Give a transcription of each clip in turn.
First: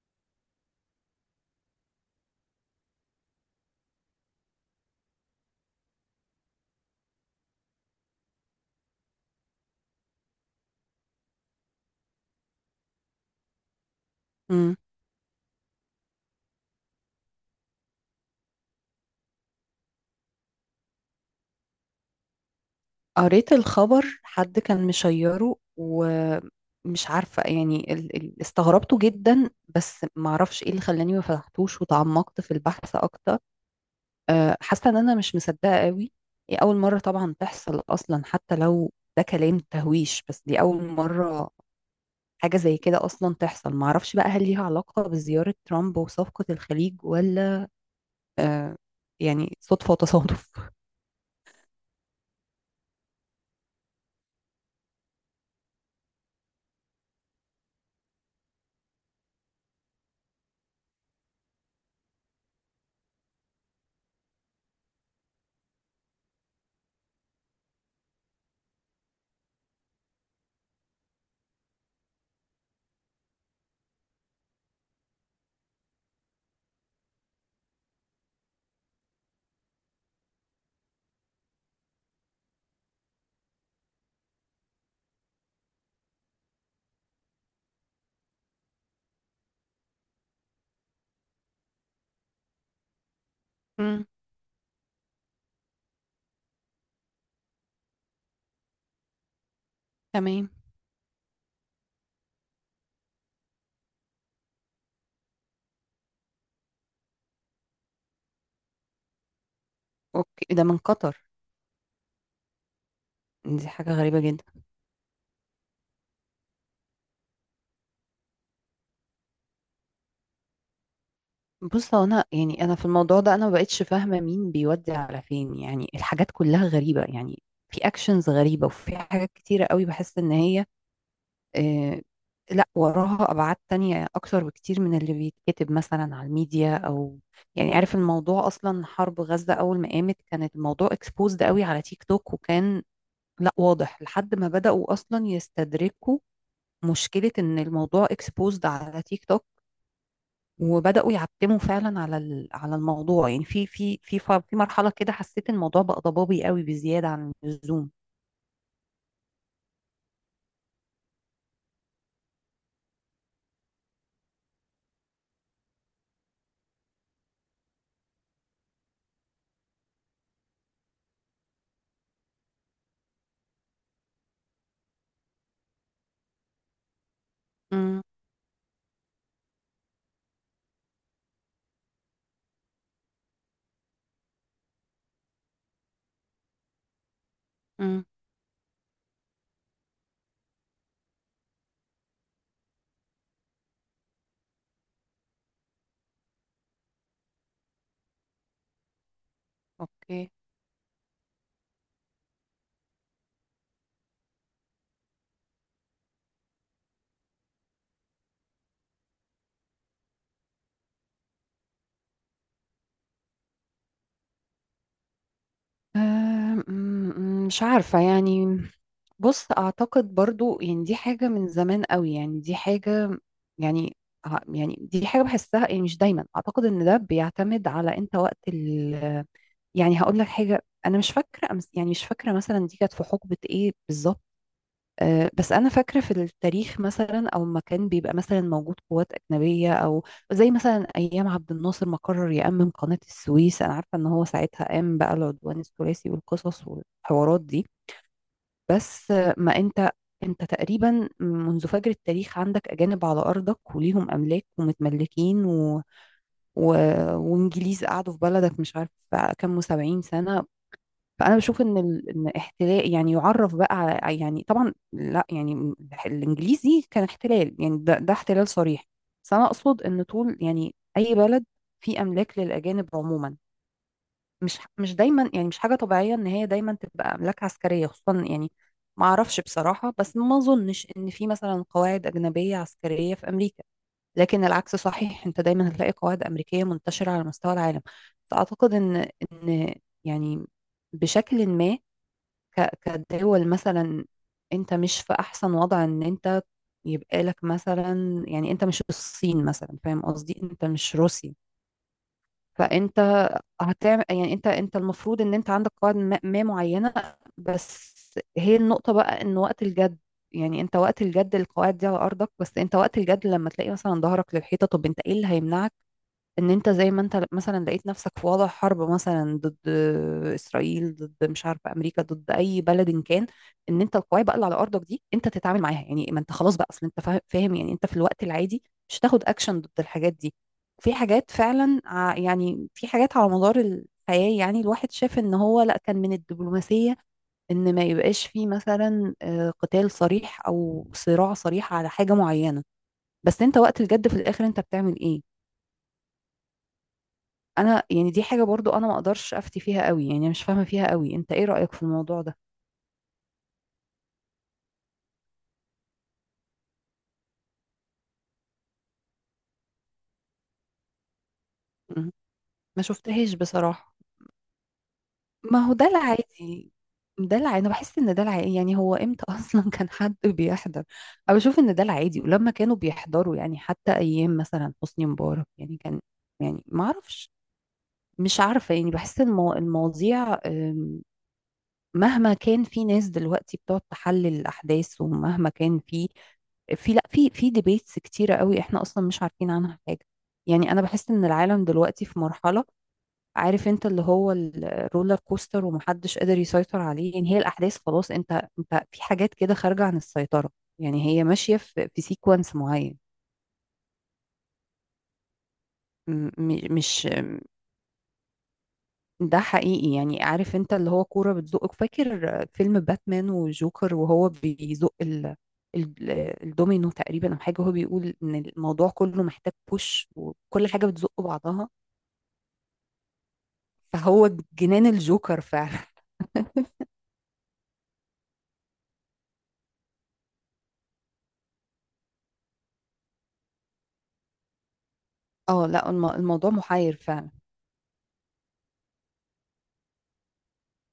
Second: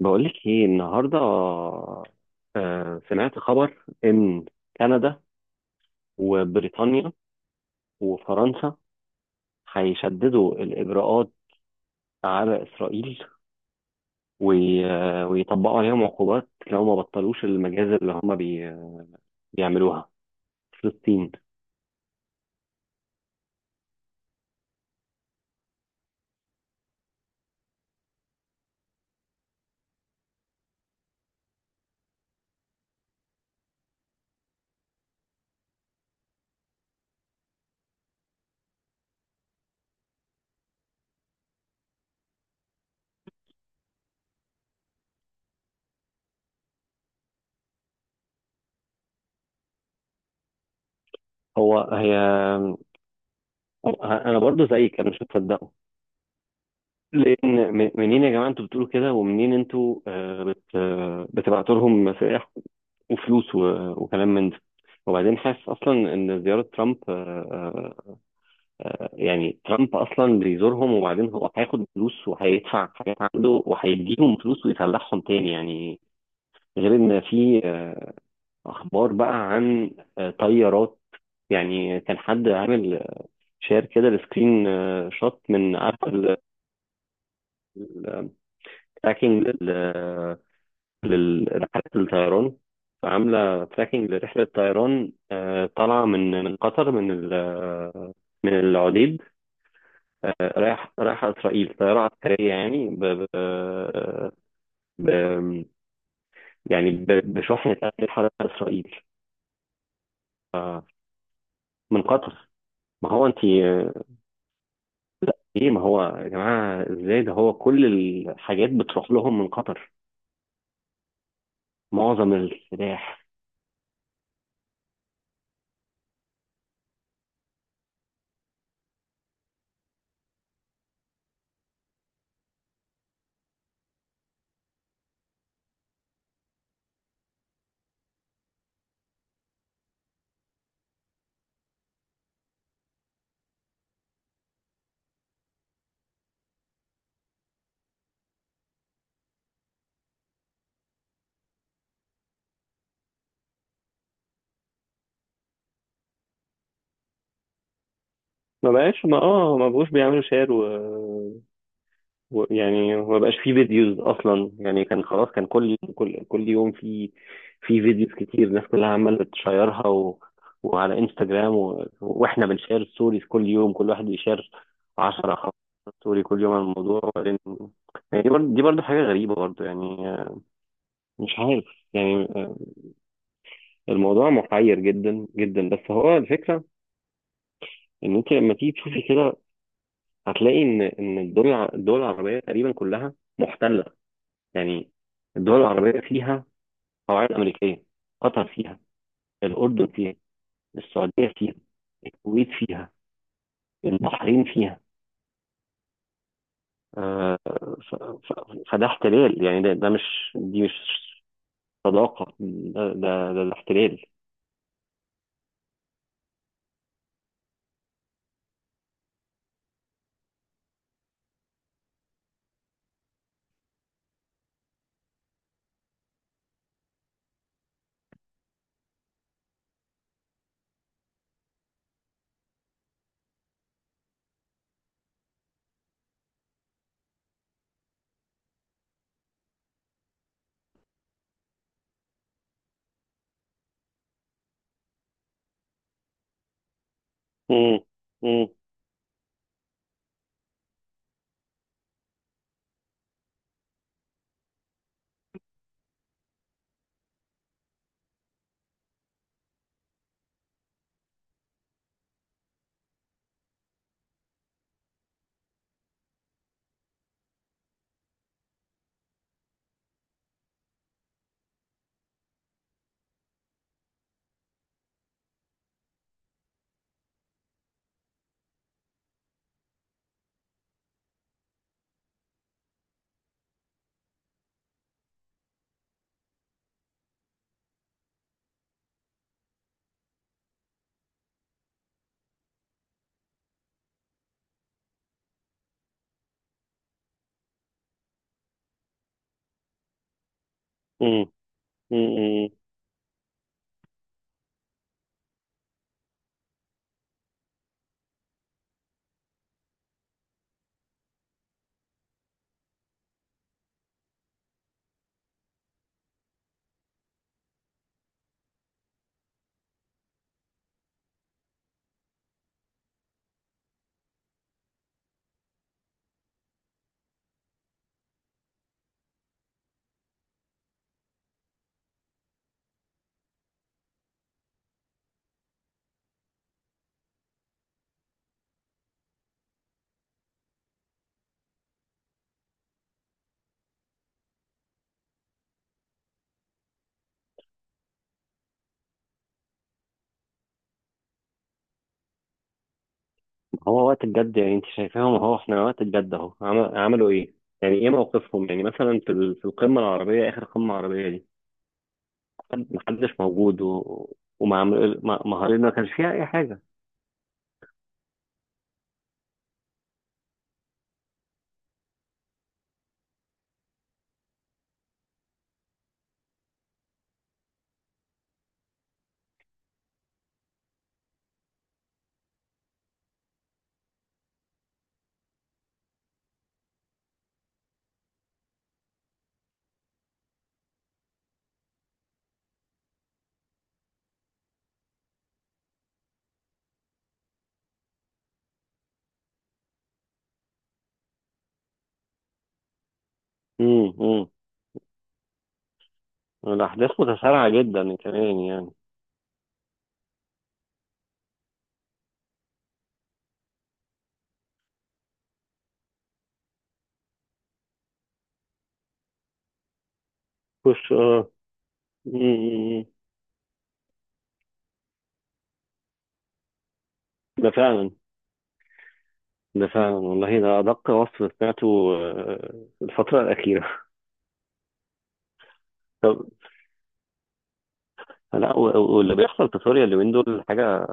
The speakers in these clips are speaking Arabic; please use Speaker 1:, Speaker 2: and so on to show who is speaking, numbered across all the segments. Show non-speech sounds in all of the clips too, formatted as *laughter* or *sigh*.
Speaker 1: بقولك ايه النهارده؟ سمعت خبر ان كندا وبريطانيا وفرنسا هيشددوا الاجراءات على اسرائيل،
Speaker 2: مم.
Speaker 1: ويطبقوا عليهم عقوبات لو ما بطلوش المجازر اللي هم بيعملوها في فلسطين.
Speaker 2: قريت الخبر، حد كان مشيره ومش عارفة يعني استغربته جدا. بس معرفش ايه اللي خلاني ما فتحتوش وتعمقت في البحث اكتر. حاسة ان انا مش مصدقة قوي. هي اول مرة طبعا تحصل اصلا، حتى لو ده كلام تهويش، بس دي اول مرة حاجة زي كده اصلا تحصل. معرفش بقى هل ليها علاقة بزيارة ترامب وصفقة الخليج ولا أه، يعني صدفة وتصادف.
Speaker 1: هو هي آه، انا برضو زيك، انا مش مصدقه. لان منين يا جماعه انتوا بتقولوا كده، ومنين انتوا آه، بت آه، بتبعتوا لهم مسارح وفلوس وكلام من ده. وبعدين حاسس اصلا ان زياره ترامب يعني ترامب اصلا بيزورهم، وبعدين هو هياخد فلوس وهيدفع حاجات عنده وهيديهم فلوس ويسلحهم تاني يعني. غير ان في اخبار بقى عن طيارات. يعني كان حد عامل شير كده لسكرين شوت، من عارف، التراكنج لرحلة الطيران، فعاملة
Speaker 2: مم.
Speaker 1: تراكنج لرحلة طيران طالعة من قطر، من العديد،
Speaker 2: تمام.
Speaker 1: رايحة إسرائيل. طيارة عسكرية يعني ب- يعني بشحنة أسلحة رايحة إسرائيل.
Speaker 2: اوكي، ده من
Speaker 1: ف-
Speaker 2: قطر.
Speaker 1: من قطر. ما هو أنت.
Speaker 2: دي حاجة غريبة جدا.
Speaker 1: لا إيه، ما هو يا جماعة، إزاي ده، هو كل الحاجات بتروح لهم من قطر،
Speaker 2: بص هو انا
Speaker 1: معظم
Speaker 2: يعني انا في الموضوع
Speaker 1: السلاح.
Speaker 2: ده انا ما بقتش فاهمه مين بيودي على فين، يعني الحاجات كلها غريبه يعني. في اكشنز غريبه، وفي حاجات كتيره قوي بحس ان هي آه لا وراها ابعاد تانية اكتر بكتير من اللي بيتكتب مثلا على الميديا او يعني. عارف الموضوع اصلا، حرب غزه اول ما قامت كانت الموضوع اكسبوزد قوي على تيك توك، وكان لا واضح لحد ما بداوا اصلا يستدركوا مشكله ان الموضوع اكسبوزد على تيك توك. وبداوا يعتموا فعلا على على الموضوع. يعني في مرحله كده حسيت الموضوع بقى ضبابي قوي بزياده عن اللزوم.
Speaker 1: ما بقاش ما اه ما بقوش بيعملوا شير، يعني ما بقاش فيه فيديوز اصلا، يعني كان خلاص، كان كل يوم في في فيديوز كتير، الناس كلها عماله تشيرها و وعلى انستجرام، واحنا بنشير ستوريز كل يوم، كل واحد بيشير 10 15 ستوري كل يوم عن الموضوع، وبعدين
Speaker 2: امم.
Speaker 1: يعني دي برضه، حاجه غريبه برضه يعني، مش عارف. يعني الموضوع محير جدا جدا، بس هو الفكره
Speaker 2: امم.
Speaker 1: ان انت لما تيجي تشوفي كده هتلاقي ان الدول العربيه تقريبا كلها محتله، يعني الدول العربية فيها قواعد أمريكية، قطر فيها، الأردن فيها،
Speaker 2: اوكي.
Speaker 1: السعودية فيها، الكويت فيها، البحرين فيها، آه، فده احتلال، يعني ده, ده مش دي مش صداقة، ده احتلال.
Speaker 2: آه، مش عارفة يعني. بص أعتقد برضو يعني دي حاجة من زمان قوي، يعني دي حاجة يعني يعني دي حاجة بحسها، يعني مش دايما أعتقد إن ده بيعتمد على أنت وقت ال. يعني هقول لك حاجة، أنا مش فاكرة أمس، يعني مش فاكرة مثلا دي كانت في حقبة إيه بالظبط. بس انا فاكره في التاريخ مثلا او ما كان بيبقى مثلا موجود قوات اجنبيه او زي مثلا ايام عبد الناصر ما قرر يامم قناه السويس. انا عارفه ان هو ساعتها قام بقى العدوان الثلاثي والقصص والحوارات دي.
Speaker 1: مم، مم،
Speaker 2: بس ما انت، انت تقريبا منذ فجر التاريخ عندك اجانب على ارضك وليهم املاك ومتملكين و... وانجليز قعدوا في بلدك مش عارف كام وسبعين سنه. فانا بشوف ان احتلال يعني يعرف بقى على، يعني طبعا لا يعني الانجليزي كان احتلال، يعني ده احتلال صريح. بس انا اقصد ان طول يعني اي بلد فيه املاك للاجانب عموما، مش دايما يعني مش حاجه طبيعيه ان هي دايما تبقى املاك عسكريه خصوصا يعني. ما اعرفش بصراحه، بس ما اظنش ان في مثلا قواعد اجنبيه عسكريه في امريكا. لكن العكس صحيح، انت دايما هتلاقي قواعد امريكيه منتشره على مستوى العالم. فاعتقد ان يعني بشكل ما ك- كدول مثلا، انت مش في احسن وضع ان انت يبقى لك مثلا، يعني انت مش الصين مثلا فاهم قصدي، انت مش
Speaker 1: مم،
Speaker 2: روسيا.
Speaker 1: مم.
Speaker 2: فانت هتعمل، يعني انت المفروض ان انت عندك قواعد ما معينة. بس هي النقطة بقى ان وقت الجد، يعني انت وقت الجد القواعد دي على ارضك. بس انت وقت الجد لما تلاقي مثلا ظهرك للحيطة، طب انت ايه اللي هيمنعك ان انت زي ما انت مثلا لقيت نفسك في وضع حرب مثلا ضد اسرائيل، ضد مش عارفه امريكا، ضد اي بلد إن كان، ان انت القواعد بقى اللي على ارضك دي انت تتعامل معاها. يعني ما انت خلاص بقى، اصل انت فاهم يعني، انت في الوقت العادي مش هتاخد اكشن ضد الحاجات دي. في حاجات فعلا يعني في حاجات على مدار الحياه يعني الواحد شاف ان هو لا كان من الدبلوماسيه ان ما يبقاش فيه مثلا قتال صريح او صراع صريح على حاجه معينه. بس انت وقت الجد في الاخر انت بتعمل ايه؟ انا يعني دي حاجة برضو انا ما اقدرش افتي فيها قوي، يعني مش فاهمة فيها قوي. انت ايه رأيك في الموضوع ده؟
Speaker 1: هو وقت الجد يعني، انت شايفاهم اهو، احنا وقت الجد اهو عملوا ايه؟ يعني ايه موقفهم؟ يعني مثلا، في القمة العربية، اخر قمة عربية دي،
Speaker 2: مم. ما
Speaker 1: محدش
Speaker 2: شفتهاش
Speaker 1: موجود،
Speaker 2: بصراحة.
Speaker 1: ما هربنا،
Speaker 2: ما
Speaker 1: ما
Speaker 2: هو ده
Speaker 1: كانش فيها اي حاجة.
Speaker 2: العادي. ده العادي، انا بحس ان ده العادي. يعني هو امتى *laughs* اصلا كان حد بيحضر؟ انا بشوف ان ده العادي. ولما كانوا بيحضروا يعني حتى ايام مثلا حسني مبارك يعني كان، يعني ما اعرفش. مش عارفة يعني بحس ان المواضيع مهما كان في ناس دلوقتي بتقعد تحلل الأحداث، ومهما كان في، في لا في ديبيتس كتيرة قوي، احنا اصلا مش عارفين عنها حاجة. يعني انا بحس ان العالم دلوقتي في مرحلة عارف انت اللي هو الرولر كوستر، ومحدش قادر يسيطر عليه. يعني هي الاحداث خلاص، انت انت في حاجات كده خارجة عن السيطرة. يعني هي ماشية في سيكونس معين.
Speaker 1: مم. الأحداث
Speaker 2: مش
Speaker 1: متسارعة جدا كمان يعني.
Speaker 2: ده حقيقي، يعني عارف انت اللي هو كورة بتزقك؟ فاكر فيلم باتمان وجوكر وهو بيزق ال... الدومينو تقريبا او حاجة، هو بيقول ان الموضوع كله محتاج بوش، وكل حاجة
Speaker 1: مش
Speaker 2: بتزق
Speaker 1: آه،
Speaker 2: بعضها.
Speaker 1: م- م- م.
Speaker 2: فهو جنان الجوكر فعلا.
Speaker 1: ده فعلا، والله ده أدق وصف سمعته الفترة الأخيرة.
Speaker 2: *laughs* اه لا،
Speaker 1: *laughs* طب،
Speaker 2: الموضوع محير فعلا.
Speaker 1: لا، واللي بيحصل في سوريا اليومين دول حاجة،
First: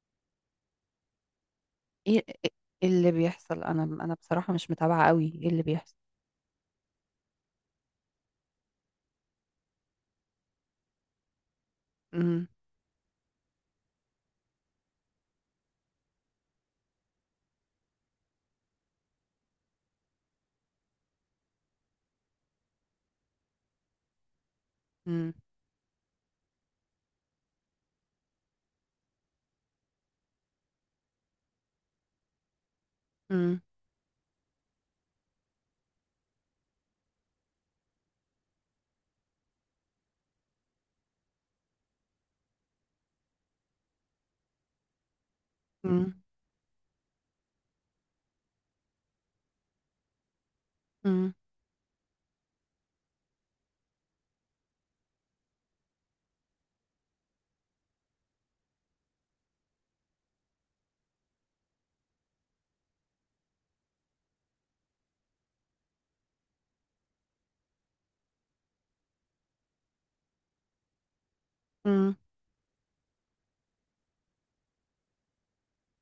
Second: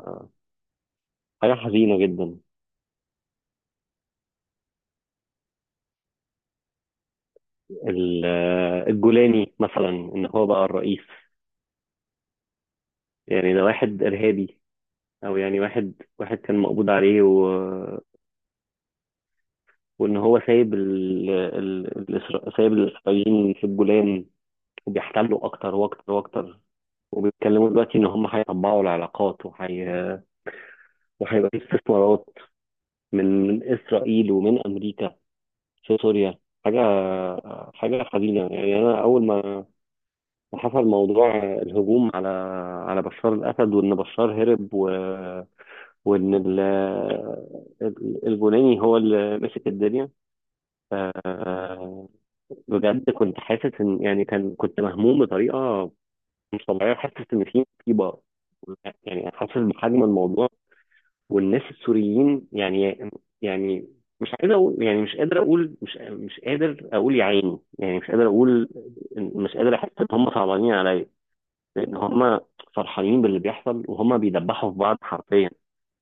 Speaker 1: حاجة حزينة
Speaker 2: ايه
Speaker 1: جدا.
Speaker 2: إيه اللي بيحصل؟ انا بصراحة مش متابعة قوي ايه اللي بيحصل.
Speaker 1: الجولاني مثلا، إن هو بقى الرئيس.
Speaker 2: امم.
Speaker 1: يعني ده واحد إرهابي، أو يعني واحد كان مقبوض عليه، وإن هو سايب الإسرائيليين في الجولان، وبيحتلوا أكتر وأكتر وأكتر، وبيتكلموا دلوقتي ان هم هيطبعوا العلاقات، وهيبقى في استثمارات من
Speaker 2: امم.
Speaker 1: من اسرائيل ومن امريكا في سوريا. حاجه، حاجه حزينه يعني. انا اول ما حصل موضوع الهجوم على بشار الاسد، وان بشار هرب،
Speaker 2: امم.
Speaker 1: وان الجولاني هو اللي مسك الدنيا. آه، بجد كنت حاسس ان، يعني كنت مهموم بطريقه مش طبيعيه، حاسس ان في مصيبه، يعني حاسس بحجم الموضوع، والناس السوريين يعني. يعني مش عايز اقول، يعني مش قادر اقول، مش قادر اقول يا عيني، يعني مش قادر اقول. مش قادر احس ان هم صعبانين عليا، لان
Speaker 2: امم.
Speaker 1: هم فرحانين باللي بيحصل، وهم بيدبحوا في بعض حرفيا.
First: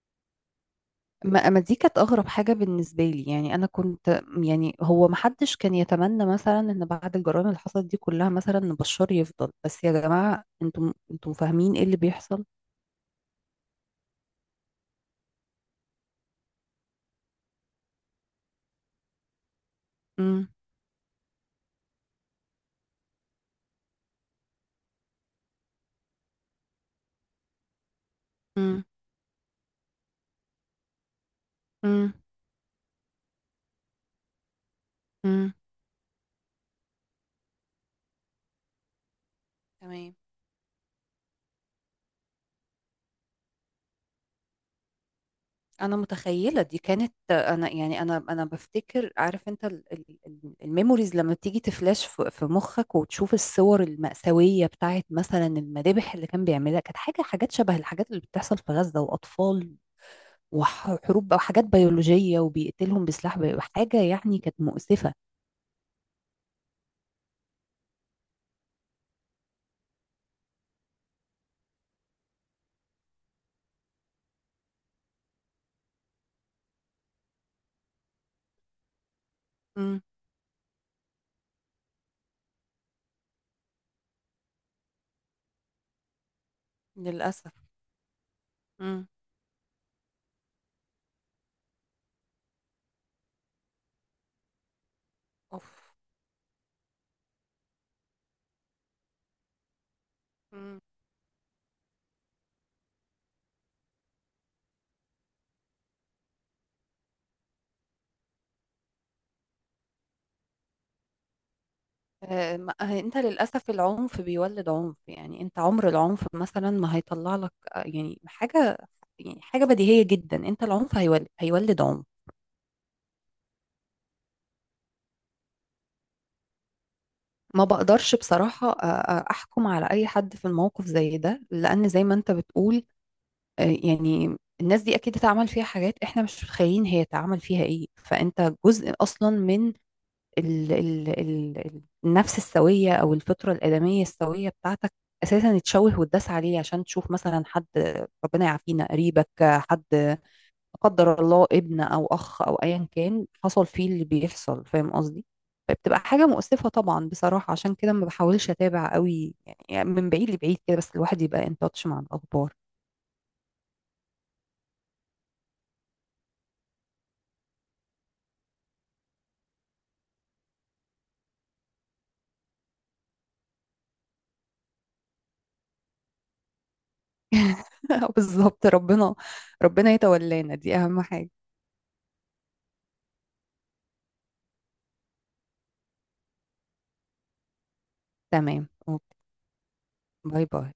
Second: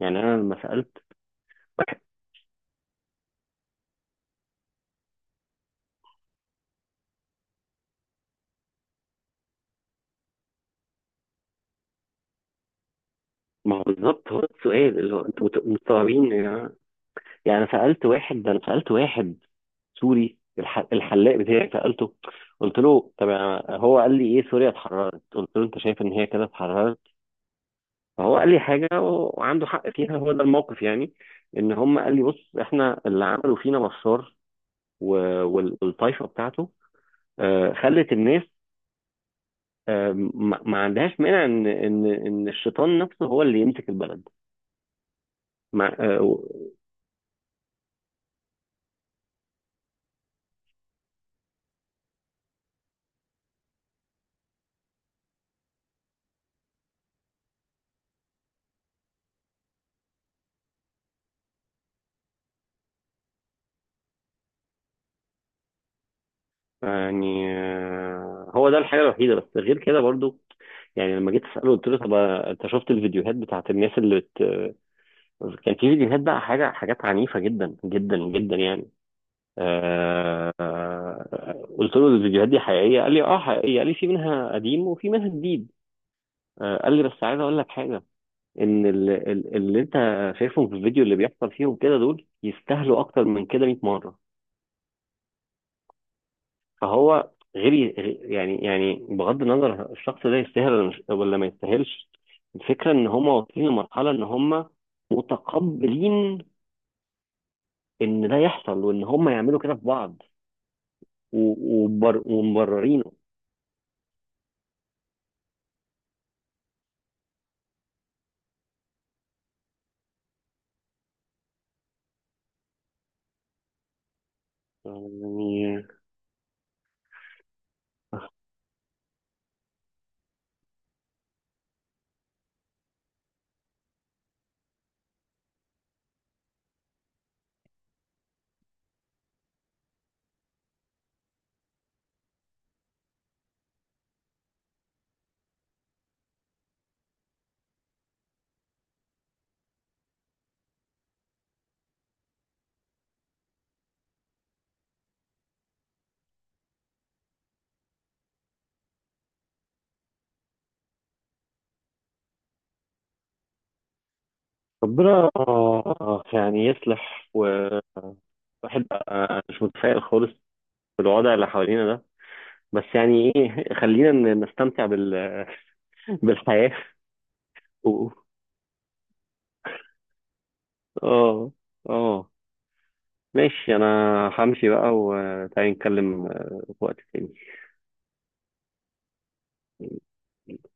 Speaker 1: يعني انا لما سالت
Speaker 2: ما دي كانت
Speaker 1: واحد.
Speaker 2: اغرب حاجه بالنسبه لي. يعني انا كنت، يعني هو ما حدش كان يتمنى مثلا ان بعد الجرائم اللي حصلت دي كلها مثلا ان بشار يفضل، بس يا جماعه انتم فاهمين ايه اللي بيحصل؟
Speaker 1: ما هو بالظبط، هو ده السؤال، اللي هو انتوا مستوعبين يا جماعه؟ يعني أنا سالت واحد، ده انا سالت واحد سوري،
Speaker 2: امم.
Speaker 1: الحلاق بتاعي سالته. قلت له: طب، هو قال لي: ايه، سوريا اتحررت. قلت له: انت شايف ان هي كده اتحررت؟ فهو قال لي
Speaker 2: امم.
Speaker 1: حاجة وعنده حق فيها، هو ده الموقف. يعني ان هم
Speaker 2: امم.
Speaker 1: قال لي: بص، احنا اللي عملوا فينا بشار
Speaker 2: امم.
Speaker 1: والطايفة بتاعته خلت الناس
Speaker 2: تمام.
Speaker 1: ما عندهاش مانع ان الشيطان نفسه هو اللي يمسك البلد. مع
Speaker 2: انا
Speaker 1: آه،
Speaker 2: متخيله
Speaker 1: و-
Speaker 2: دي كانت، انا يعني انا بفتكر عارف انت الميموريز لما بتيجي تفلاش في مخك، وتشوف الصور المأساويه بتاعت مثلا المذابح اللي كان بيعملها. كانت حاجات شبه الحاجات اللي بتحصل في غزه، واطفال وحروب بقى وحاجات بيولوجية وبيقتلهم بسلاح حاجة يعني كانت مؤسفة.
Speaker 1: يعني هو ده الحاجة الوحيدة، بس غير كده برضو. يعني لما جيت اساله، قلت له: طب انت شفت الفيديوهات بتاعت الناس اللي كان في فيديوهات بقى، حاجات عنيفه جدا جدا جدا يعني.
Speaker 2: مم.
Speaker 1: قلت له: الفيديوهات دي حقيقية؟ قال لي: اه، حقيقية. قال لي: في منها قديم وفي منها جديد. قال لي: بس عايز
Speaker 2: للأسف.
Speaker 1: اقول لك حاجة، ان
Speaker 2: مم.
Speaker 1: اللي انت شايفهم في الفيديو، اللي بيحصل فيهم كده، دول يستاهلوا اكتر من كده 100 مرة.
Speaker 2: أوف.
Speaker 1: فهو غير غير- يعني بغض النظر، الشخص ده يستاهل
Speaker 2: مم.
Speaker 1: ولا ولا ما يستاهلش. الفكرة ان هم واصلين لمرحلة ان هم متقبلين ان ده يحصل، وان هم يعملوا كده في بعض ومبررينه.
Speaker 2: انت للأسف العنف بيولد عنف. يعني انت عمر العنف مثلا ما هيطلع لك يعني حاجة. يعني حاجة بديهية جدا، انت العنف هيولد عنف.
Speaker 1: يعني
Speaker 2: ما بقدرش بصراحة أحكم على أي حد في الموقف زي ده، لأن زي ما أنت بتقول يعني الناس دي أكيد اتعمل فيها حاجات إحنا مش متخيلين هي اتعمل فيها إيه. فأنت جزء أصلا من ال ال ال النفس السوية أو الفطرة الآدمية السوية بتاعتك أساسا اتشوه واتداس عليه عشان تشوف مثلا حد، ربنا يعافينا، قريبك، حد لا قدر الله، ابن أو أخ أو أيا كان، حصل فيه اللي بيحصل، فاهم قصدي؟ فبتبقى حاجة مؤسفة طبعا بصراحة، عشان كده ما بحاولش أتابع قوي، يعني من بعيد لبعيد كده بس الواحد يبقى ان تاتش مع الأخبار.
Speaker 1: ربنا يعني يصلح. وواحد بقى مش متفائل خالص بالوضع اللي حوالينا ده، بس يعني ايه، خلينا نستمتع بالحياة و-
Speaker 2: *laughs* بالظبط. ربنا يتولانا، دي أهم حاجة.
Speaker 1: اه، اه، ماشي. انا همشي بقى، وتعالي نتكلم في وقت تاني.
Speaker 2: تمام أوكي. باي باي